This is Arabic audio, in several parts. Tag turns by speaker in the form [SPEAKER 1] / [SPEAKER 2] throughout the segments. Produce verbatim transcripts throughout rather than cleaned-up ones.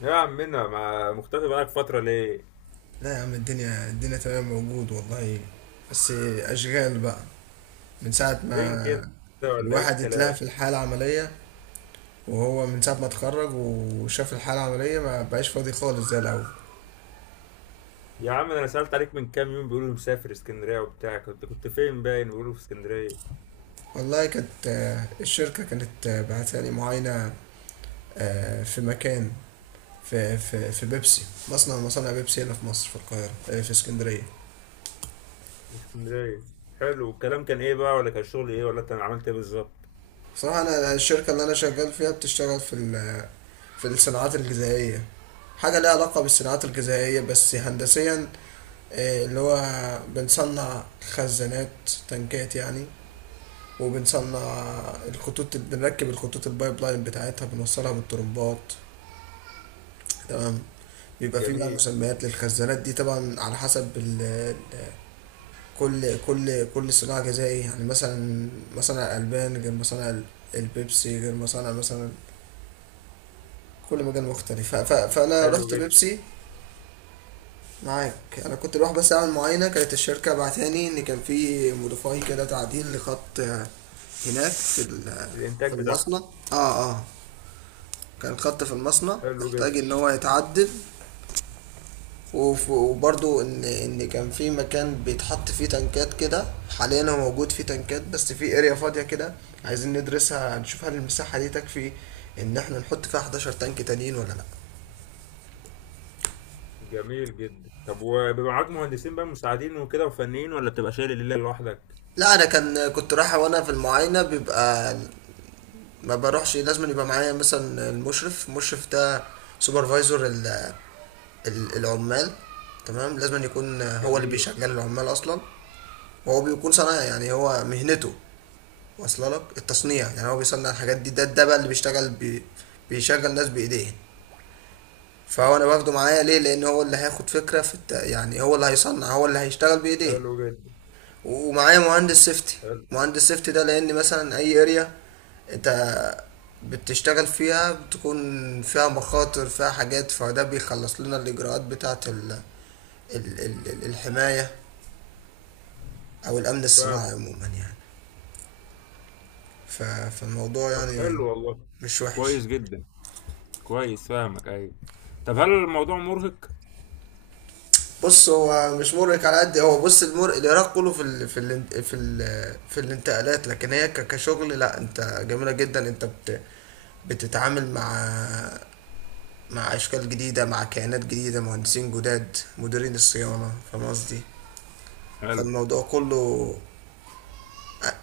[SPEAKER 1] يا عمنا ما مختفي بقالك فترة ليه؟
[SPEAKER 2] لا يا عم، الدنيا الدنيا تمام، موجود والله. بس أشغال بقى. من ساعة
[SPEAKER 1] فين كده
[SPEAKER 2] ما
[SPEAKER 1] ولا ايه
[SPEAKER 2] الواحد اتلهى في
[SPEAKER 1] الكلام؟
[SPEAKER 2] الحالة العملية، وهو من ساعة ما اتخرج وشاف الحالة العملية ما بقاش فاضي خالص زي الأول.
[SPEAKER 1] يا عم ده انا سألت عليك من كام يوم، بيقولوا مسافر اسكندرية وبتاع. كنت كنت فين؟ باين بيقولوا في اسكندرية.
[SPEAKER 2] والله كانت آه، الشركة كانت آه، بعتالي معاينة آه، في مكان، في في في بيبسي. مصنع من مصانع بيبسي هنا في مصر، في القاهرة، آه، في اسكندرية.
[SPEAKER 1] في اسكندرية. حلو، والكلام كان ايه بقى؟ ولا كان شغل ايه؟ ولا انت عملت ايه بالظبط؟
[SPEAKER 2] بصراحة، أنا الشركة اللي أنا شغال فيها بتشتغل في ال- في الصناعات الغذائية. حاجة ليها علاقة بالصناعات الغذائية بس هندسيا. آه، اللي هو بنصنع خزانات، تنكات يعني. وبنصنع الخطوط، بنركب الخطوط البايب لاين بتاعتها، بنوصلها بالطرمبات. تمام. بيبقى فيه بقى
[SPEAKER 1] جميل.
[SPEAKER 2] مسميات للخزانات دي، طبعا على حسب ال ال- كل كل كل صناعة غذائية. يعني مثلا مصانع الألبان غير مصانع البيبسي، غير مصانع مثلا، كل مجال مختلف. ف- ف- فانا
[SPEAKER 1] حلو
[SPEAKER 2] رحت
[SPEAKER 1] جدا.
[SPEAKER 2] بيبسي. معاك. انا كنت بروح بس اعمل معاينه. كانت الشركه بعتاني ان كان في موديفاي كده، تعديل لخط آه، هناك في ال-
[SPEAKER 1] الانتاج
[SPEAKER 2] في
[SPEAKER 1] بتاعهم.
[SPEAKER 2] المصنع. اه اه كان خط في المصنع
[SPEAKER 1] حلو جدا.
[SPEAKER 2] محتاج ان هو يتعدل. وف- وبرضو ان ان كان في مكان بيتحط فيه تنكات كده. حاليا هو موجود فيه تنكات بس في اريا فاضيه كده. عايزين ندرسها، نشوف هل المساحه دي تكفي ان احنا نحط فيها حداشر تانك تانيين ولا لا.
[SPEAKER 1] جميل جدا. طب وبيبقى معاك مهندسين بقى مساعدين وكده وفنيين، ولا بتبقى شايل الليلة لوحدك؟
[SPEAKER 2] لا، انا كان كنت رايح وانا في المعاينه، بيبقى ما بروحش. لازم يبقى معايا مثلا المشرف المشرف ده سوبرفايزر ال- ال- العمال، تمام. لازم يكون هو اللي
[SPEAKER 1] جميل.
[SPEAKER 2] بيشغل العمال اصلا. وهو بيكون صنايعي، يعني هو مهنته واصله لك التصنيع. يعني هو بيصنع الحاجات دي. ده ده بقى اللي بيشتغل بي بيشغل ناس بايديه. فهو انا باخده معايا ليه؟ لان هو اللي هياخد فكره في الت... يعني هو اللي هيصنع، هو اللي هيشتغل بايديه.
[SPEAKER 1] حلو جدا.
[SPEAKER 2] ومعايا مهندس سيفتي
[SPEAKER 1] حلو.
[SPEAKER 2] مهندس سيفتي ده، لان مثلا اي اريا انت بتشتغل فيها بتكون فيها مخاطر، فيها حاجات، فده بيخلص لنا الاجراءات بتاعه ال... ال... ال... ال- الحماية، او الامن الصناعي
[SPEAKER 1] فاهمك.
[SPEAKER 2] عموما يعني. ف... فالموضوع
[SPEAKER 1] طب
[SPEAKER 2] يعني
[SPEAKER 1] حلو والله.
[SPEAKER 2] مش وحش.
[SPEAKER 1] كويس جدا. كويس، فاهمك، ايوه. طب هل الموضوع مرهق؟
[SPEAKER 2] بص، هو مش مرهق على قد هو. بص، المر العراق كله في ال... في ال... في ال... في الانتقالات، لكن هي ك... كشغل لا. انت جميلة جدا، انت بت... بتتعامل مع مع أشكال جديدة، مع كيانات جديدة، مهندسين جداد، مديرين الصيانة. فاهم قصدي؟
[SPEAKER 1] حلو.
[SPEAKER 2] فالموضوع كله.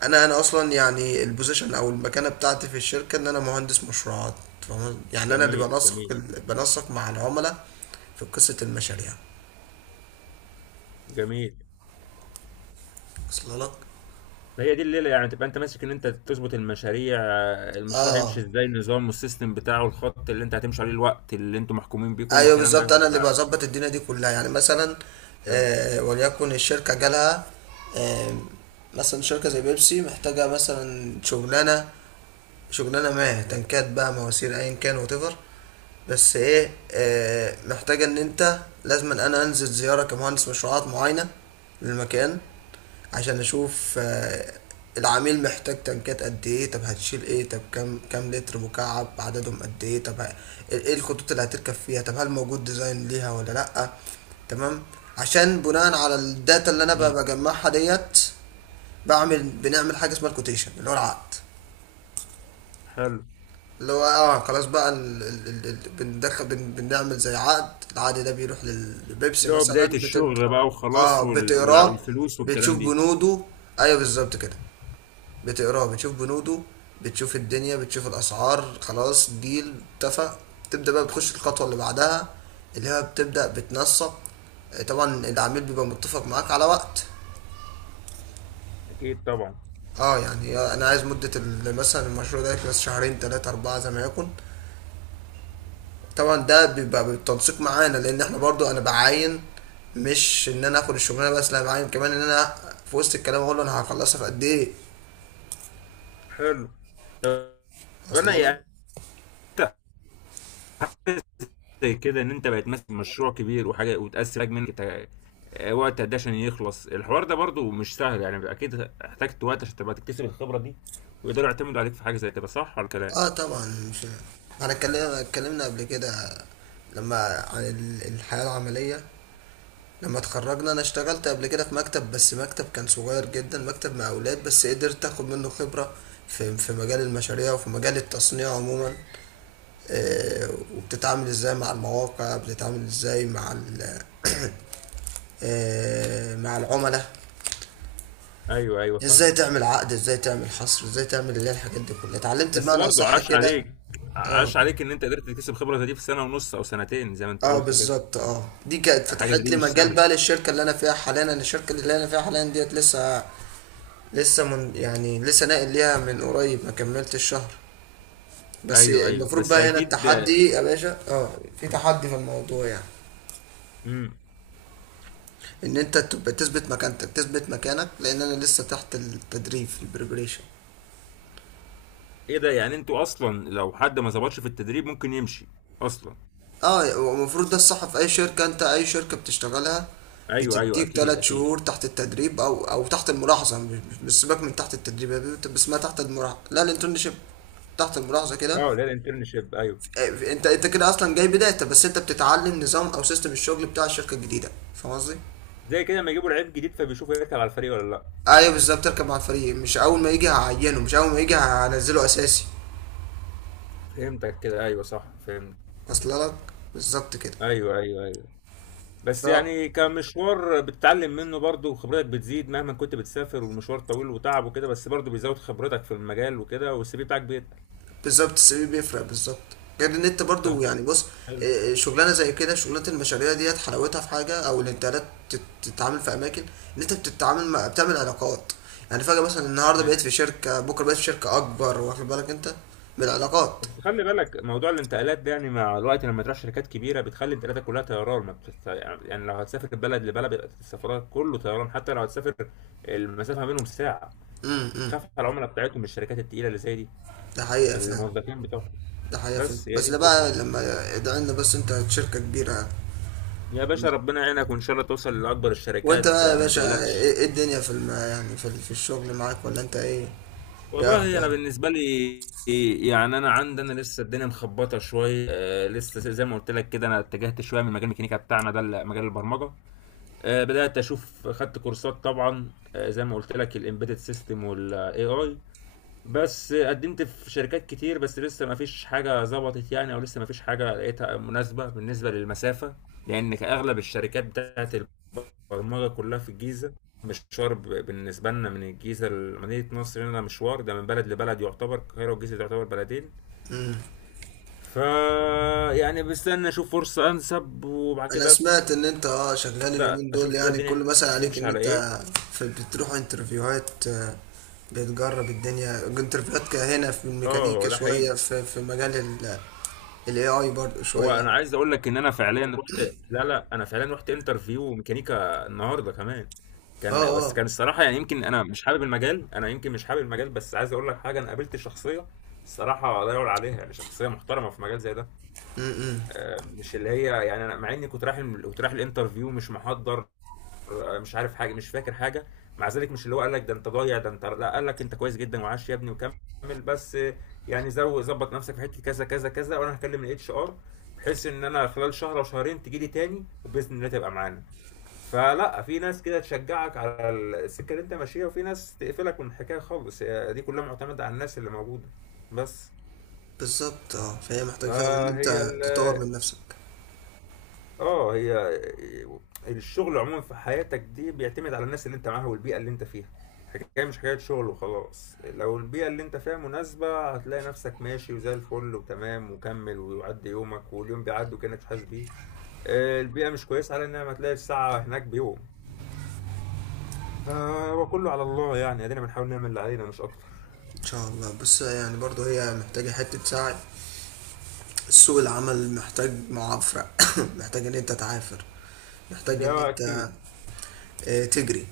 [SPEAKER 2] أنا أنا أصلا يعني البوزيشن أو المكانة بتاعتي في الشركة إن أنا مهندس مشروعات. فاهم؟ يعني أنا اللي
[SPEAKER 1] جميل.
[SPEAKER 2] بنسق
[SPEAKER 1] جميل.
[SPEAKER 2] ال- بنسق مع العملاء في قصة المشاريع.
[SPEAKER 1] جميل.
[SPEAKER 2] وصل لك؟
[SPEAKER 1] هي دي الليله يعني، تبقى انت ماسك ان انت تظبط المشاريع؟ المشروع هيمشي
[SPEAKER 2] اه
[SPEAKER 1] ازاي؟ النظام والسيستم بتاعه، الخط اللي انت هتمشي عليه، الوقت اللي انتوا محكومين بيه، كل
[SPEAKER 2] ايوه
[SPEAKER 1] الكلام ده
[SPEAKER 2] بالظبط، انا
[SPEAKER 1] يعني
[SPEAKER 2] اللي
[SPEAKER 1] بقى.
[SPEAKER 2] بظبط الدنيا دي كلها. يعني مثلا
[SPEAKER 1] فهمت.
[SPEAKER 2] آه وليكن الشركه جالها، آه مثلا شركه زي بيبسي محتاجه مثلا شغلانه شغلانه ما، تنكات بقى، مواسير، ايا كان وتفر. بس ايه، آه، محتاجه ان انت لازم أن انا انزل زياره كمهندس مشروعات معينه للمكان، عشان اشوف آه، العميل محتاج تنكات قد ايه، طب هتشيل ايه، طب كام كام لتر مكعب، عددهم قد ايه، طب ه- ايه الخطوط اللي هتركب فيها، طب هل موجود ديزاين ليها ولا لا. تمام. عشان بناء على الداتا اللي انا ب-
[SPEAKER 1] جميل.
[SPEAKER 2] بجمعها ديت، بعمل بنعمل حاجه اسمها الكوتيشن، اللي هو العقد
[SPEAKER 1] حلو.
[SPEAKER 2] اللي هو اه خلاص بقى ال... ال... ال... ال- بندخل بن... بنعمل زي عقد العقد ده بيروح للبيبسي
[SPEAKER 1] اللي هو بدايه
[SPEAKER 2] مثلا، بتبدأ.
[SPEAKER 1] الشغل بقى
[SPEAKER 2] اه
[SPEAKER 1] وخلاص، وال... والع-
[SPEAKER 2] بتقراه
[SPEAKER 1] والفلوس
[SPEAKER 2] بتشوف
[SPEAKER 1] والكلام دي.
[SPEAKER 2] بنوده. ايوه بالظبط كده، بتقراه بتشوف بنوده، بتشوف الدنيا، بتشوف الاسعار. خلاص، ديل اتفق. تبدأ بقى بتخش الخطوة اللي بعدها، اللي هي بتبدأ بتنسق. آه، طبعا العميل بيبقى متفق معاك على وقت.
[SPEAKER 1] اكيد طبعا.
[SPEAKER 2] اه يعني انا عايز مدة ال- مثلا المشروع ده يخلص شهرين، تلاتة، اربعة، زي ما يكون. طبعا ده بيبقى بالتنسيق معانا. لان احنا برضو انا بعاين، مش ان انا اخد الشغلانه بس، لا، بعاين كمان ان انا في وسط الكلام اقول له انا هخلصها في قد ايه.
[SPEAKER 1] حلو. طب
[SPEAKER 2] اصلا
[SPEAKER 1] انا
[SPEAKER 2] لك.
[SPEAKER 1] يعني زي كده ان انت بقت ماسك مشروع كبير وحاجه، وتقسم حاجه منك تع- وقت قد إيه عشان يخلص الحوار ده؟ برضو مش سهل يعني، اكيد احتجت وقت عشان تبقى تكتسب الخبره دي، ويقدروا يعتمدوا عليك في حاجه زي كده، صح ولا كلام؟
[SPEAKER 2] اه طبعا مش. انا اتكلمنا اتكلمنا قبل كده، لما عن ال- الحياه العمليه. لما اتخرجنا انا اشتغلت قبل كده في مكتب، بس مكتب كان صغير جدا، مكتب مع اولاد، بس قدرت اخد منه خبره في في مجال المشاريع وفي مجال التصنيع عموما. آه، وبتتعامل ازاي مع المواقع، بتتعامل ازاي مع ال- آه، مع العملاء،
[SPEAKER 1] ايوه، ايوه، فاهم.
[SPEAKER 2] ازاي تعمل عقد، ازاي تعمل حصر، ازاي تعمل اللي هي الحاجات دي كلها. اتعلمت
[SPEAKER 1] بس
[SPEAKER 2] بمعنى
[SPEAKER 1] برضو
[SPEAKER 2] اصح
[SPEAKER 1] عاش
[SPEAKER 2] كده.
[SPEAKER 1] عليك،
[SPEAKER 2] اه
[SPEAKER 1] عاش عليك ان انت قدرت تكتسب خبره زي دي في سنه ونص او سنتين زي ما انت
[SPEAKER 2] اه
[SPEAKER 1] قلت كده.
[SPEAKER 2] بالظبط. اه دي كانت
[SPEAKER 1] حاجه زي
[SPEAKER 2] فتحت
[SPEAKER 1] دي
[SPEAKER 2] لي
[SPEAKER 1] مش
[SPEAKER 2] مجال
[SPEAKER 1] سهله.
[SPEAKER 2] بقى للشركه اللي انا فيها حاليا. انا الشركه اللي انا فيها حاليا ديت لسه، لسه من يعني لسه ناقل ليها من قريب، ما كملتش الشهر. بس
[SPEAKER 1] ايوه، ايوه،
[SPEAKER 2] المفروض
[SPEAKER 1] بس
[SPEAKER 2] بقى هنا
[SPEAKER 1] اكيد.
[SPEAKER 2] التحدي يا باشا. اه في تحدي في الموضوع يعني،
[SPEAKER 1] امم.
[SPEAKER 2] ان انت تبقى تثبت مكانتك، تثبت مكانك، لان انا لسه تحت التدريب، البريبريشن.
[SPEAKER 1] ايه ده؟ يعني انتوا اصلا لو حد ما ظبطش في التدريب ممكن يمشي اصلا؟
[SPEAKER 2] اه المفروض ده الصح. في اي شركة انت، اي شركة بتشتغلها
[SPEAKER 1] ايوه، ايوه،
[SPEAKER 2] بتديك
[SPEAKER 1] اكيد،
[SPEAKER 2] تلات
[SPEAKER 1] اكيد.
[SPEAKER 2] شهور تحت التدريب، او او تحت الملاحظة. مش مش سيبك من تحت التدريب يا بيبي، بس ما تحت الملاحظة، لا الانترنشيب، تحت الملاحظة كده.
[SPEAKER 1] اه، لا، الانترنشيب، ايوه.
[SPEAKER 2] آه، انت انت كده اصلا جاي بداية، بس انت بتتعلم نظام او سيستم الشغل بتاع الشركة الجديدة. فاهم قصدي؟
[SPEAKER 1] زي كده لما يجيبوا لعيب جديد فبيشوفوا يركب على الفريق ولا لا.
[SPEAKER 2] ايوه بالظبط، تركب مع الفريق، مش اول ما يجي هعينه، مش اول ما يجي هنزله اساسي.
[SPEAKER 1] فهمتك كده، ايوه، صح، فهمت.
[SPEAKER 2] اصل لك. بالظبط
[SPEAKER 1] ايوه، ايوه، ايوه. بس
[SPEAKER 2] كده.
[SPEAKER 1] يعني كمشوار بتتعلم منه برضه، وخبرتك بتزيد مهما كنت بتسافر، والمشوار طويل وتعب وكده، بس برضه بيزود خبرتك في المجال وكده، والسي في بتاعك بيتقل.
[SPEAKER 2] بالظبط، السي في بيفرق، بالظبط. غير ان انت برضو
[SPEAKER 1] طب.
[SPEAKER 2] يعني، بص
[SPEAKER 1] حلو.
[SPEAKER 2] آه، آه، شغلانه زي كده، شغلانه المشاريع ديت حلاوتها في حاجه او الانترنت. تتعامل في اماكن، ان انت بتتعامل مع، بتعمل علاقات. يعني فجاه مثلا النهارده
[SPEAKER 1] ايوه.
[SPEAKER 2] بقيت في شركه، بكره بقيت في شركه اكبر. واخد بالك انت بالعلاقات.
[SPEAKER 1] بس خلي بالك موضوع الانتقالات ده، يعني مع الوقت لما تروح شركات كبيره بتخلي انتقالاتك كلها طيران. ما بتست... يعني لو هتسافر من بلد لبلد بيبقى السفرات كله طيران، حتى لو هتسافر المسافه ما بينهم ساعه. تخاف على العملاء بتاعتهم من الشركات التقيله اللي زي دي،
[SPEAKER 2] ده حقيقه فعلا،
[SPEAKER 1] الموظفين بتوعهم.
[SPEAKER 2] ده حقيقه فعلا،
[SPEAKER 1] بس هي دي
[SPEAKER 2] بس ده
[SPEAKER 1] الفكرة.
[SPEAKER 2] بقى لما ده ان بس انت شركه كبيره يعني.
[SPEAKER 1] يا باشا، ربنا يعينك، وإن شاء الله توصل لأكبر
[SPEAKER 2] وانت
[SPEAKER 1] الشركات.
[SPEAKER 2] بقى يا
[SPEAKER 1] آه، ما
[SPEAKER 2] باشا
[SPEAKER 1] تقلقش.
[SPEAKER 2] ايه، إيه الدنيا في الم... يعني، في, ال- في الشغل معاك ولا انت ايه؟ ايه
[SPEAKER 1] والله أنا
[SPEAKER 2] اخبارك؟
[SPEAKER 1] بالنسبة لي يعني، أنا عندي أنا لسه الدنيا مخبطة شوية. آه، لسه زي ما قلت لك كده، أنا اتجهت شوية من مجال الميكانيكا بتاعنا ده لمجال البرمجة. آه، بدأت أشوف، خدت كورسات طبعا. آه، زي ما قلت لك، الإمبيدد سيستم والإي آي. بس قدمت في شركات كتير، بس لسه ما فيش حاجة ظبطت يعني، او لسه ما فيش حاجة لقيتها مناسبة بالنسبة للمسافة، لان اغلب الشركات بتاعت البرمجة كلها في الجيزة. مشوار ب- بالنسبة لنا من الجيزة لمدينة نصر هنا، مشوار ده من بلد لبلد. يعتبر القاهرة والجيزة تعتبر بلدين. فا يعني بستنى اشوف فرصة انسب، وبعد
[SPEAKER 2] انا
[SPEAKER 1] كده
[SPEAKER 2] سمعت ان انت اه شغال
[SPEAKER 1] ابدا
[SPEAKER 2] اليومين دول.
[SPEAKER 1] اشوف كده
[SPEAKER 2] يعني كل
[SPEAKER 1] الدنيا
[SPEAKER 2] مثلا عليك
[SPEAKER 1] تمشي
[SPEAKER 2] ان
[SPEAKER 1] على
[SPEAKER 2] انت
[SPEAKER 1] ايه.
[SPEAKER 2] في بتروح انترفيوهات. آه، بتجرب الدنيا، انترفيوهات ك- هنا في الميكانيكا
[SPEAKER 1] اه، ده
[SPEAKER 2] شوية،
[SPEAKER 1] حقيقي.
[SPEAKER 2] في في مجال ال الاي اي برضه
[SPEAKER 1] هو
[SPEAKER 2] شوية.
[SPEAKER 1] انا عايز اقول لك ان انا فعليا رحت. لا، لا، انا فعليا رحت انترفيو ميكانيكا النهارده كمان.
[SPEAKER 2] اه
[SPEAKER 1] كان، بس
[SPEAKER 2] اه
[SPEAKER 1] كان الصراحه يعني، يمكن انا مش حابب المجال، انا يمكن مش حابب المجال، بس عايز اقول لك حاجه. انا قابلت شخصيه الصراحه لا يعلى عليها، يعني شخصيه محترمه في مجال زي ده. آه، مش اللي هي يعني، انا مع اني كنت رايح الم- كنت رايح الانترفيو مش محضر، آه، مش عارف حاجه، مش فاكر حاجه، مع ذلك مش اللي هو قال لك ده انت ضايع ده انت، لا، قال لك انت كويس جدا وعاش يا ابني وكمل، بس يعني زو ظبط نفسك في حته كذا كذا كذا، وانا هكلم الاتش ار بحيث ان انا خلال شهر او شهرين تجي لي تاني، وباذن الله تبقى معانا. فلا، في ناس كده تشجعك على السكه اللي انت ماشيها، وفي ناس تقفلك من الحكايه خالص. هي دي كلها معتمده على الناس اللي موجوده بس.
[SPEAKER 2] بالظبط. اه فهي محتاجة فعلا ان
[SPEAKER 1] فهي
[SPEAKER 2] انت
[SPEAKER 1] ال-
[SPEAKER 2] تطور من نفسك.
[SPEAKER 1] اه هي، آه، الشغل عموما في حياتك دي بيعتمد على الناس اللي انت معاها والبيئة اللي انت فيها. حكاية مش حكاية شغل وخلاص. لو البيئة اللي انت فيها مناسبة، هتلاقي نفسك ماشي وزي الفل وتمام وكمل ويعدي يومك، واليوم بيعدي وكأنك مش حاسس بيه. آه، البيئة مش كويسة، على انها ما تلاقي الساعة هناك بيوم. فهو كله على الله يعني، ادينا بنحاول نعمل اللي علينا مش اكتر.
[SPEAKER 2] ان شاء الله، بس يعني برضه هي محتاجة حتة سعي. سوق العمل محتاج معافرة محتاج ان انت تعافر، محتاج ان
[SPEAKER 1] ده
[SPEAKER 2] انت
[SPEAKER 1] اكيد.
[SPEAKER 2] آه، تجري.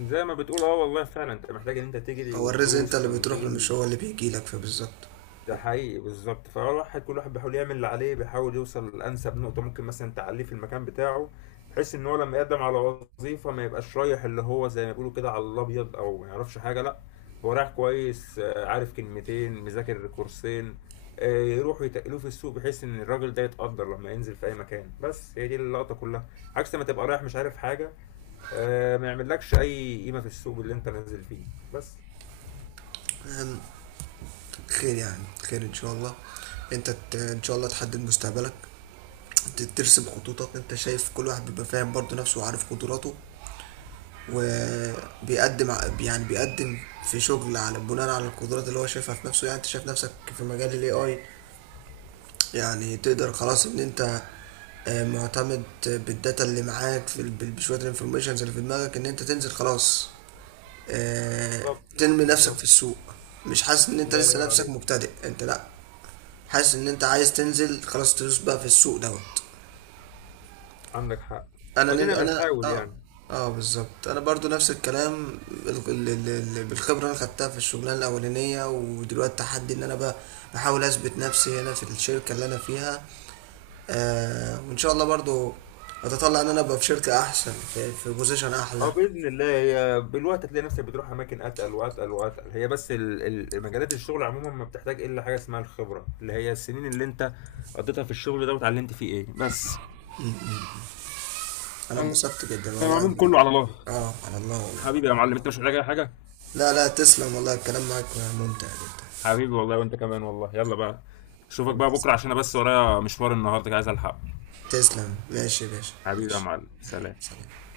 [SPEAKER 1] زي ما بتقول، اه، والله فعلا انت محتاج ان انت تجري
[SPEAKER 2] هو الرزق انت
[SPEAKER 1] وتدوس
[SPEAKER 2] اللي بتروح له، مش
[SPEAKER 1] وتنجز.
[SPEAKER 2] هو اللي بيجي لك، فبالظبط.
[SPEAKER 1] ده
[SPEAKER 2] وبت-
[SPEAKER 1] حقيقي، بالظبط. فالواحد، كل واحد بيحاول يعمل اللي عليه، بيحاول يوصل لأنسب نقطة ممكن مثلا تعليه في المكان بتاعه، بحيث ان هو لما يقدم على وظيفة ما يبقاش رايح اللي هو زي ما بيقولوا كده على الابيض، او ما يعرفش حاجة. لا، هو رايح كويس، آه، عارف كلمتين، مذاكر كورسين، آه، يروحوا يتقلوه في السوق، بحيث ان الراجل ده يتقدر لما ينزل في اي مكان. بس هي دي اللقطة كلها، عكس ما تبقى رايح مش عارف حاجة، آه، ما يعملكش اي قيمة في السوق اللي انت نازل فيه. بس.
[SPEAKER 2] خير يعني، خير ان شاء الله. انت ت- ان شاء الله تحدد مستقبلك، ت- ترسم خطوطك. انت شايف كل واحد بيبقى فاهم برضه نفسه وعارف قدراته، وبيقدم ع- يعني بيقدم في شغل على بناء على القدرات اللي هو شايفها في نفسه. يعني انت شايف نفسك في مجال الاي اي، يعني تقدر خلاص ان انت آه، معتمد بالداتا اللي معاك في ال- بشويه الانفورميشنز اللي في دماغك، ان انت تنزل خلاص آه،
[SPEAKER 1] بالظبط.
[SPEAKER 2] تنمي نفسك في
[SPEAKER 1] بالظبط.
[SPEAKER 2] السوق. مش حاسس ان انت
[SPEAKER 1] الله
[SPEAKER 2] لسه
[SPEAKER 1] ينور
[SPEAKER 2] نفسك
[SPEAKER 1] عليك.
[SPEAKER 2] مبتدئ، انت لا، حاسس ان انت عايز تنزل خلاص، تدوس بقى في السوق دوت.
[SPEAKER 1] عندك حق.
[SPEAKER 2] انا نل...
[SPEAKER 1] وادينا
[SPEAKER 2] انا
[SPEAKER 1] بنحاول
[SPEAKER 2] اه
[SPEAKER 1] يعني.
[SPEAKER 2] اه بالظبط. انا برضو نفس الكلام، ال- ال- ال- ال- بالخبره اللي انا خدتها في الشغلانه الاولانيه، ودلوقتي تحدي ان انا بقى بحاول اثبت نفسي هنا في الشركه اللي انا فيها. آه وان شاء الله برضو، اتطلع ان انا ابقى في شركه احسن، في, في بوزيشن احلى.
[SPEAKER 1] اه، باذن الله، هي بالوقت هتلاقي نفسك بتروح اماكن اتقل واتقل واتقل. هي بس ال- ال- مجالات الشغل عموما ما بتحتاج الا حاجه اسمها الخبره، اللي هي السنين اللي انت قضيتها في الشغل ده واتعلمت فيه ايه. بس
[SPEAKER 2] انا
[SPEAKER 1] انا
[SPEAKER 2] اتبسطت جدا والله.
[SPEAKER 1] العموم كله على الله.
[SPEAKER 2] اه على الله والله.
[SPEAKER 1] حبيبي يا معلم، انت مش محتاج اي حاجه.
[SPEAKER 2] لا، لا، تسلم والله، الكلام معك ممتع جدا.
[SPEAKER 1] حبيبي والله، وانت كمان والله. يلا بقى، اشوفك
[SPEAKER 2] يلا،
[SPEAKER 1] بقى بكره، عشان انا بس ورايا مشوار النهارده عايز الحقه.
[SPEAKER 2] تسلم. ماشي يا باشا،
[SPEAKER 1] حبيبي يا
[SPEAKER 2] ماشي،
[SPEAKER 1] معلم، سلام.
[SPEAKER 2] سلام.